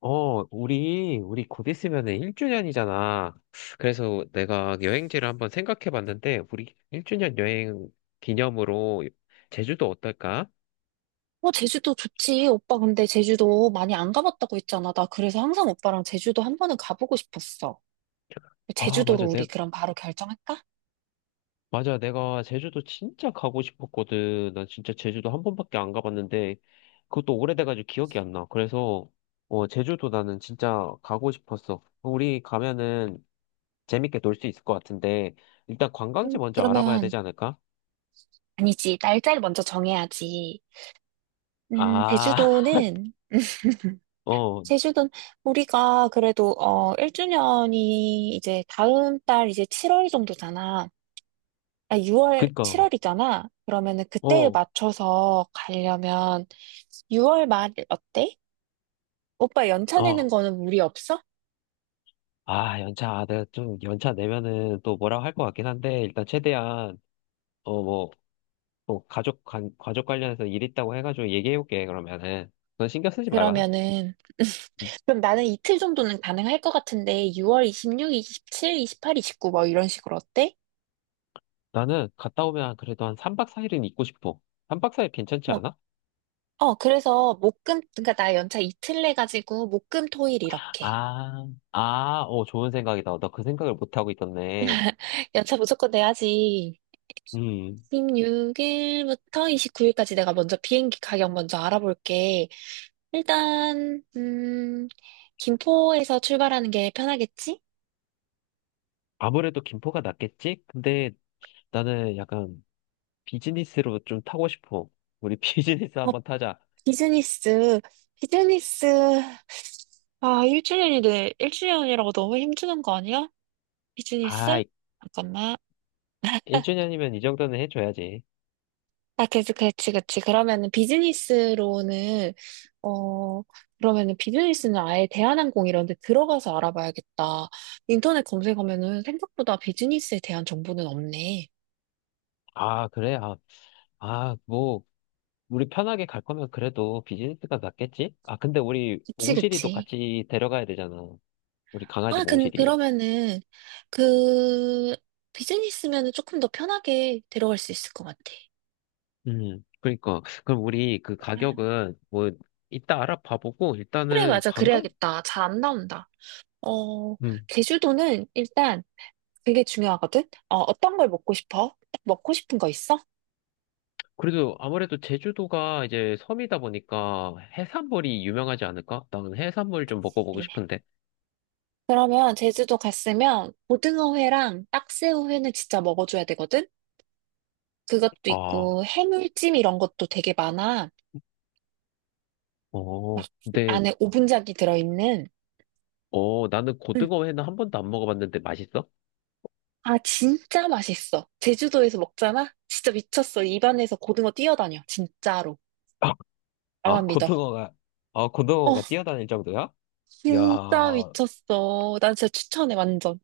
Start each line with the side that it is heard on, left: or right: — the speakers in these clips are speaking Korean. left: 우리 곧 있으면은 1주년이잖아. 그래서 내가 여행지를 한번 생각해 봤는데, 우리 1주년 여행 기념으로 제주도 어떨까?
right: 어, 제주도 좋지. 오빠 근데 제주도 많이 안 가봤다고 했잖아. 나 그래서 항상 오빠랑 제주도 한 번은 가보고 싶었어.
left: 아,
right: 제주도로
left: 맞아.
right: 우리 그럼 바로 결정할까?
left: 맞아. 내가 제주도 진짜 가고 싶었거든. 난 진짜 제주도 한 번밖에 안 가봤는데, 그것도 오래돼가지고 기억이 안 나. 그래서, 제주도 나는 진짜 가고 싶었어. 우리 가면은 재밌게 놀 수 있을 것 같은데, 일단 관광지 먼저 알아봐야
right: 그러면
left: 되지 않을까?
right: 아니지. 날짜를 먼저 정해야지. 음,
left: 아,
right: 제주도는
left: 어.
right: 제주도는 우리가 그래도 1주년이 이제 다음 달 이제 7월 정도잖아. 6월
left: 그니까,
right: 7월이잖아. 그러면은 그때에
left: 어,
right: 맞춰서 가려면 6월 말 어때? 오빠 연차 내는
left: 어,
right: 거는 무리 없어?
left: 아, 내가 좀 연차 내면은 또 뭐라고 할 것 같긴 한데, 일단 최대한, 뭐, 뭐, 가족 관련해서 일 있다고 해가지고 얘기해볼게, 그러면은. 넌 신경 쓰지 말아.
right: 그러면은 그럼 나는 이틀 정도는 가능할 것 같은데 6월 26, 27, 28, 29 뭐 이런 식으로 어때?
left: 나는 갔다 오면 그래도 한 3박 4일은 있고 싶어. 3박 4일 괜찮지
right: 뭐,
left: 않아?
right: 그래서 목금 그러니까 나 연차 이틀 내 가지고 목금 토일 이렇게
left: 아, 좋은 생각이다. 나 그 생각을 못하고 있었네.
right: 연차 무조건 내야지.
left: 음,
right: 2 6일부터 29일까지 내가 먼저 비행기 가격 먼저 알아볼게. 일단 김포에서 출발하는 게 편하겠지?
left: 아무래도 김포가 낫겠지? 근데 나는 약간 비즈니스로 좀 타고 싶어. 우리 비즈니스 한번 타자.
right: 비즈니스, 비즈니스, 아, 1주년이래 1주년이라고 너무 힘주는 거 아니야?
left: 아,
right: 비즈니스? 잠깐만.
left: 1주년이면 이 정도는 해줘야지.
right: 아, 그치, 그렇지 그렇지 그러면은 비즈니스로는, 어, 그러면은 비즈니스는 아예 대한항공 이런 데 들어가서 알아봐야겠다. 인터넷 검색하면은 생각보다 비즈니스에 대한 정보는 없네.
left: 아, 그래? 뭐, 우리 편하게 갈 거면 그래도 비즈니스가 낫겠지? 아, 근데 우리
right: 그치,
left: 몽실이도
right: 그치.
left: 같이 데려가야 되잖아. 우리 강아지 몽실이.
right: 그러면은, 그, 비즈니스면은 조금 더 편하게 데려갈 수 있을 것 같아.
left: 그러니까. 그럼 우리 그 가격은 뭐, 이따 알아봐보고,
right: 그래,
left: 일단은
right: 맞아.
left: 관광?
right: 그래야겠다. 잘 안 나온다. 어,
left: 음.
right: 제주도는 일단 그게 중요하거든? 어떤 걸 먹고 싶어? 딱 먹고 싶은 거 있어?
left: 그래도 아무래도 제주도가 이제 섬이다 보니까 해산물이 유명하지 않을까? 나는 해산물 좀 먹어보고
right: 네.
left: 싶은데.
right: 그러면 제주도 갔으면 고등어회랑 딱새우회는 진짜 먹어줘야 되거든? 그것도
left: 아,
right: 있고 해물찜 이런 것도 되게 많아. 막
left: 근데,
right: 안에 오분작이 들어있는.
left: 나는
right: 응.
left: 고등어 회는 한 번도 안 먹어봤는데 맛있어?
right: 아, 진짜 맛있어. 제주도에서 먹잖아? 진짜 미쳤어. 입안에서 고등어 뛰어다녀. 진짜로.
left: 아, 아,
right: 나만 믿어.
left: 고등어가,
right: 어,
left: 고등어가 뛰어다닐 정도야? 이야,
right: 진짜
left: 야,
right: 미쳤어. 난 진짜 추천해, 완전.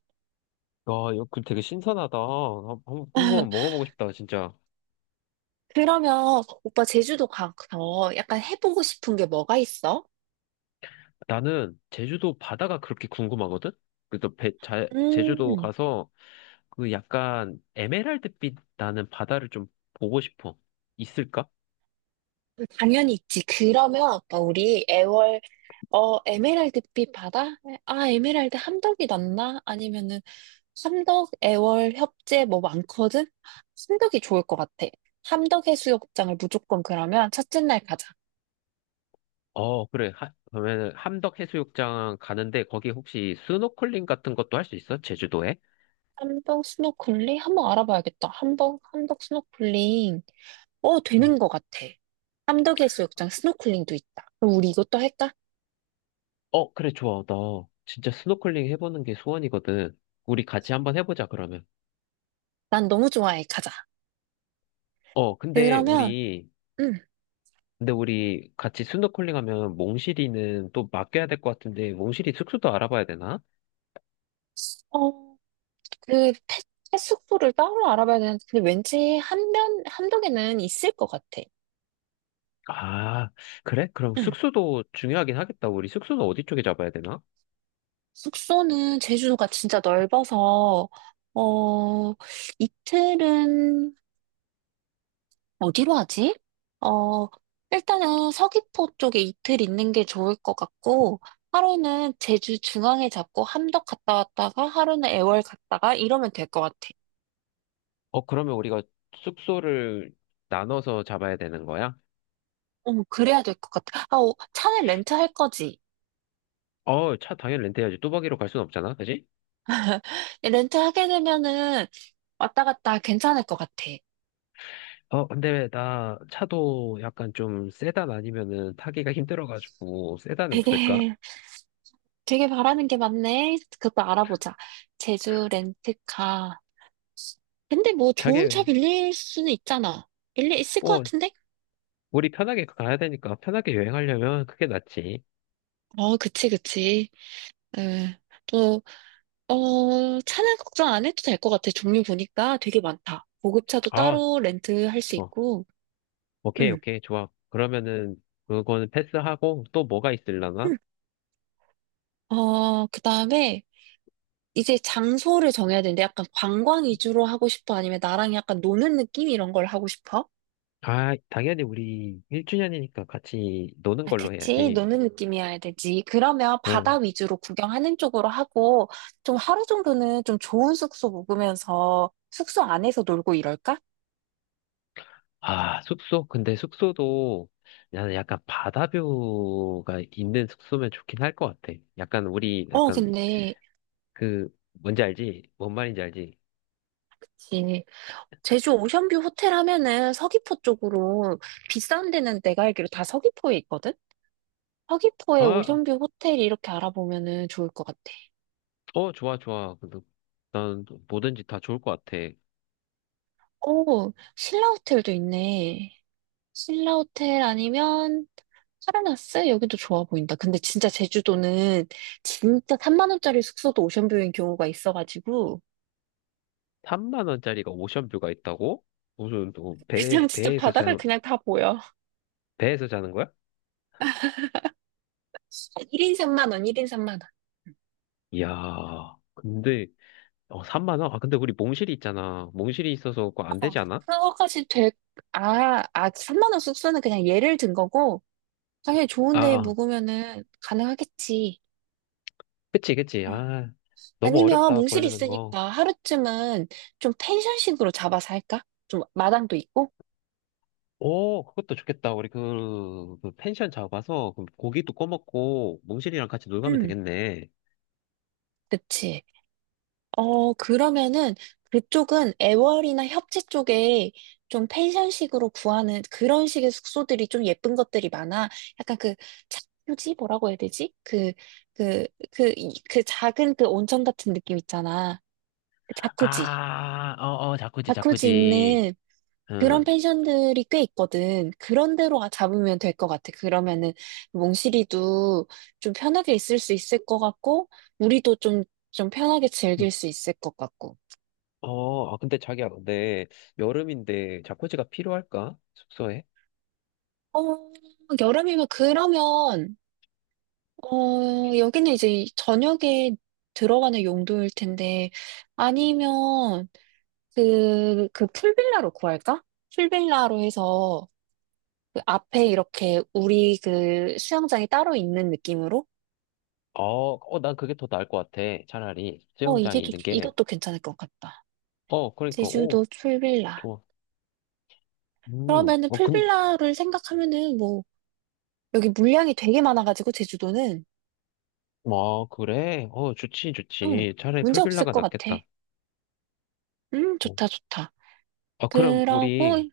left: 이거 그 되게 신선하다. 한번 먹어보고 싶다, 진짜.
right: 그러면 오빠 제주도 가서 약간 해보고 싶은 게 뭐가 있어?
left: 나는 제주도 바다가 그렇게 궁금하거든? 그래서 제주도
right: 음,
left: 가서 그 약간 에메랄드빛 나는 바다를 좀 보고 싶어. 있을까?
right: 당연히 있지. 그러면 오빠 우리 애월 에메랄드빛 바다? 에메랄드 함덕이 낫나? 아니면은 함덕 애월 협재 뭐 많거든? 함덕이 좋을 것 같아. 함덕 해수욕장을 무조건 그러면 첫째 날 가자.
left: 어, 그래. 하, 그러면 함덕해수욕장 가는데 거기 혹시 스노클링 같은 것도 할 수 있어? 제주도에?
right: 함덕 스노클링 한번 알아봐야겠다. 함덕 스노클링. 되는 것 같아. 함덕해수욕장 스노클링도 있다. 그럼 우리 이것도 할까?
left: 어, 그래, 좋아. 나 진짜 스노클링 해보는 게 소원이거든. 우리 같이 한번 해보자, 그러면.
right: 난 너무 좋아해. 가자.
left: 어,
right: 그러면, 응.
left: 근데 우리 같이 스노클링 하면 몽실이는 또 맡겨야 될 것 같은데, 몽실이 숙소도 알아봐야 되나?
right: 어, 그, 펫, 펫 숙소를 따로 알아봐야 되는데, 근데 왠지 함덕에는 있을 것 같아.
left: 아, 그래? 그럼
right: 응.
left: 숙소도 중요하긴 하겠다. 우리 숙소는 어디 쪽에 잡아야 되나?
right: 숙소는 제주도가 진짜 넓어서, 어, 이틀은 어디로 하지? 어, 일단은 서귀포 쪽에 이틀 있는 게 좋을 것 같고, 하루는 제주 중앙에 잡고 함덕 갔다 왔다가, 하루는 애월 갔다가 이러면 될 것 같아.
left: 어, 그러면 우리가 숙소를 나눠서 잡아야 되는 거야?
right: 응, 그래야 될 것 같아. 차는 렌트할 거지?
left: 어, 차 당연히 렌트해야지. 뚜벅이로 갈 순 없잖아, 그지?
right: 렌트하게 되면은 왔다 갔다 괜찮을 것 같아.
left: 어, 근데 나 차도 약간 좀 세단 아니면은 타기가 힘들어가지고 세단에 없을까?
right: 되게, 되게 바라는 게 많네. 그것도 알아보자. 제주 렌트카. 근데 뭐 좋은
left: 자기,
right: 차 빌릴 수는 있잖아. 빌릴 있을 것
left: 어
right: 같은데?
left: 우리 편하게 가야 되니까 편하게 여행하려면 그게 낫지.
right: 그치, 그치. 네. 또, 차는 걱정 안 해도 될 것 같아. 종류 보니까 되게 많다. 고급차도
left: 아,
right: 따로 렌트할 수
left: 좋아.
right: 있고,
left: 오케이,
right: 음.
left: 오케이, 좋아. 그러면은 그거는 패스하고 또 뭐가 있을라나?
right: 음. 그 다음에 이제 장소를 정해야 되는데 약간 관광 위주로 하고 싶어? 아니면 나랑 약간 노는 느낌 이런 걸 하고 싶어?
left: 아, 당연히 우리 1주년이니까 같이 노는
right: 아,
left: 걸로
right: 그치.
left: 해야지.
right: 노는 느낌이어야 되지. 그러면 바다
left: 그럼,
right: 위주로 구경하는 쪽으로 하고, 좀 하루 정도는 좀 좋은 숙소 묵으면서 숙소 안에서 놀고 이럴까?
left: 아, 숙소? 근데 숙소도 나는 약간 바다뷰가 있는 숙소면 좋긴 할 것 같아. 약간 우리
right: 어,
left: 약간
right: 근데,
left: 그 뭔지 알지? 뭔 말인지 알지?
right: 그치. 제주 오션뷰 호텔 하면은 서귀포 쪽으로 비싼 데는 내가 알기로 다 서귀포에 있거든? 서귀포에
left: 아,
right: 오션뷰 호텔 이렇게 알아보면은 좋을 것 같아.
left: 좋아, 좋아. 근데 난 뭐든지 다 좋을 것 같아.
right: 오, 신라 호텔도 있네. 신라 호텔 아니면 파라나스? 여기도 좋아 보인다. 근데 진짜 제주도는 진짜 3만 원짜리 숙소도 오션뷰인 경우가 있어가지고
left: 3만 원짜리가 오션뷰가 있다고? 무슨 배
right: 그냥 진짜
left: 배에서 자
right: 바닥을 그냥 다 보여.
left: 배에서 자는 거야?
right: 1인 3만 원, 1인 3만 원.
left: 이야. 근데 3만 원? 아, 근데 우리 몽실이 있잖아. 몽실이 있어서 그거
right: 아,
left: 안 되지 않아?
right: 그거까지 될, 아, 아, 3만 원 숙소는 그냥 예를 든 거고, 당연히
left: 아,
right: 좋은 데
left: 아.
right: 묵으면은 가능하겠지.
left: 그치, 그치.
right: 아,
left: 아, 너무
right: 아니면
left: 어렵다 걸
right: 몽실이
left: 리는 거.
right: 있으니까 하루쯤은 좀 펜션식으로 잡아서 할까? 좀 마당도 있고?
left: 오, 그것도 좋겠다. 우리 그 펜션 잡아서 그 고기도 꺼먹고 몽실이랑 같이 놀 가면
right: 응,
left: 되겠네.
right: 그치. 그러면은 그쪽은 애월이나 협재 쪽에 좀 펜션식으로 구하는 그런 식의 숙소들이 좀 예쁜 것들이 많아. 약간 그 자유지 뭐라고 해야 되지? 그, 그 작은 그 온천 같은 느낌 있잖아. 그 자쿠지.
left: 아, 자쿠지,
right: 자쿠지
left: 자쿠지.
right: 있는 그런
left: 응.
right: 펜션들이 꽤 있거든. 그런 데로 잡으면 될 것 같아. 그러면은 몽실이도 좀 편하게 있을 수 있을 것 같고, 우리도 좀 편하게 즐길 수 있을 것 같고.
left: 아, 근데 자기야, 근데 여름인데 자쿠지가 필요할까? 숙소에?
right: 어, 여름이면 그러면 여기는 이제 저녁에 들어가는 용도일 텐데 아니면 그 풀빌라로 구할까? 풀빌라로 해서 그 앞에 이렇게 우리 그 수영장이 따로 있는 느낌으로
left: 어, 어, 난 그게 더 나을 것 같아. 차라리 수영장이 있는 게.
right: 이것도 괜찮을 것 같다.
left: 어, 그러니까, 오,
right: 제주도 풀빌라.
left: 좋아. 음,
right: 그러면은
left: 어, 근,
right: 풀빌라를 생각하면은 뭐 여기 물량이 되게 많아가지고 제주도는
left: 뭐, 그래? 어, 좋지,
right: 응,
left: 좋지. 차라리
right: 문제 없을
left: 풀빌라가
right: 것 같아.
left: 낫겠다. 어,
right: 좋다, 좋다.
left: 그럼 우리,
right: 그러고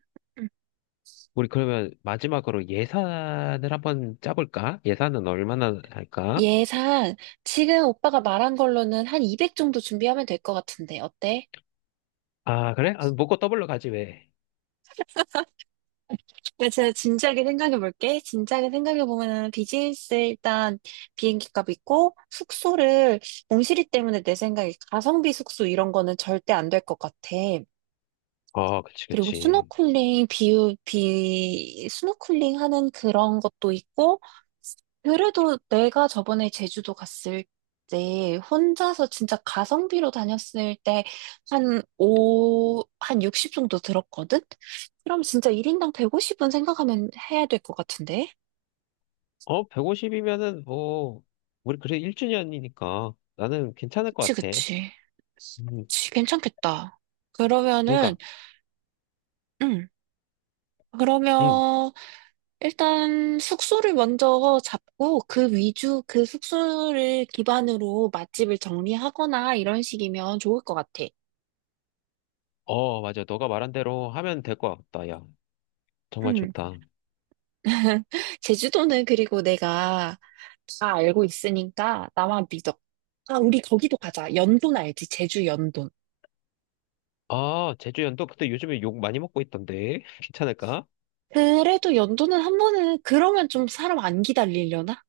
left: 우리 그러면 마지막으로 예산을 한번 짜볼까? 예산은 얼마나 할까?
right: 예산 지금 오빠가 말한 걸로는 한 200 정도 준비하면 될 것 같은데 어때?
left: 아, 그래? 아, 먹고 더블로 가지, 왜?
right: 나 진짜 진지하게 생각해 볼게. 진지하게 생각해 보면은 비즈니스 일단 비행기 값 있고 숙소를 몽실이 때문에 내 생각에 가성비 숙소 이런 거는 절대 안 될 것 같아.
left: 어, 그치,
right: 그리고
left: 그치.
right: 스노클링 비유 비 스노클링 하는 그런 것도 있고 그래도 내가 저번에 제주도 갔을 때 혼자서 진짜 가성비로 다녔을 때 한 오한60 정도 들었거든? 그럼 진짜 1인당 150은 생각하면 해야 될 것 같은데?
left: 어, 150이면은 뭐, 우리 그래 1주년이니까 나는 괜찮을 것
right: 그치,
left: 같아.
right: 그치.
left: 음,
right: 그치, 괜찮겠다. 그러면은,
left: 그러니까,
right: 음,
left: 음,
right: 그러면 일단 숙소를 먼저 잡고 그 위주, 그 숙소를 기반으로 맛집을 정리하거나 이런 식이면 좋을 것 같아.
left: 맞아. 너가 말한 대로 하면 될 것 같다. 야, 정말
right: 음.
left: 좋다.
right: 제주도는 그리고 내가 다 알고 있으니까 나만 믿어. 아, 우리 거기도 가자. 연돈 알지? 제주 연돈.
left: 아, 제주연도? 근데 요즘에 욕 많이 먹고 있던데. 괜찮을까?
right: 그래도 연돈은 한 번은 그러면 좀 사람 안 기다리려나?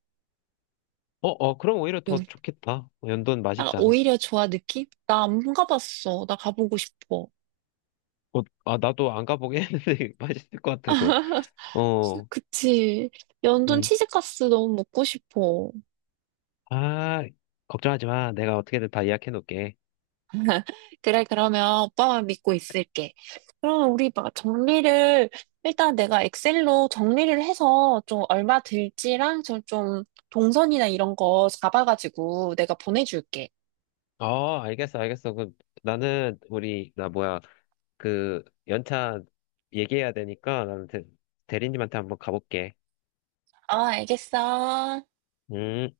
left: 어, 어, 그럼 오히려 더
right: 요-
left: 좋겠다. 연도는
right: 아,
left: 맛있잖아.
right: 오히려 좋아 느낌? 나 안 가봤어. 나 가보고 싶어.
left: 아, 나도 안 가보긴 했는데 맛있을 것 같아서. 어.
right: 그치. 연돈
left: 음.
right: 치즈가스 너무 먹고 싶어.
left: 아, 걱정하지 마. 내가 어떻게든 다 예약해 놓을게.
right: 그래, 그러면 오빠만 믿고 있을게. 그럼 우리 막 정리를, 일단 내가 엑셀로 정리를 해서 좀 얼마 들지랑 좀 동선이나 이런 거 잡아가지고 내가 보내줄게.
left: 어, 알겠어, 알겠어. 그, 나 뭐야, 그, 연차 얘기해야 되니까, 나는 대, 대리님한테 한번 가볼게.
right: 아 알겠어.
left: 음.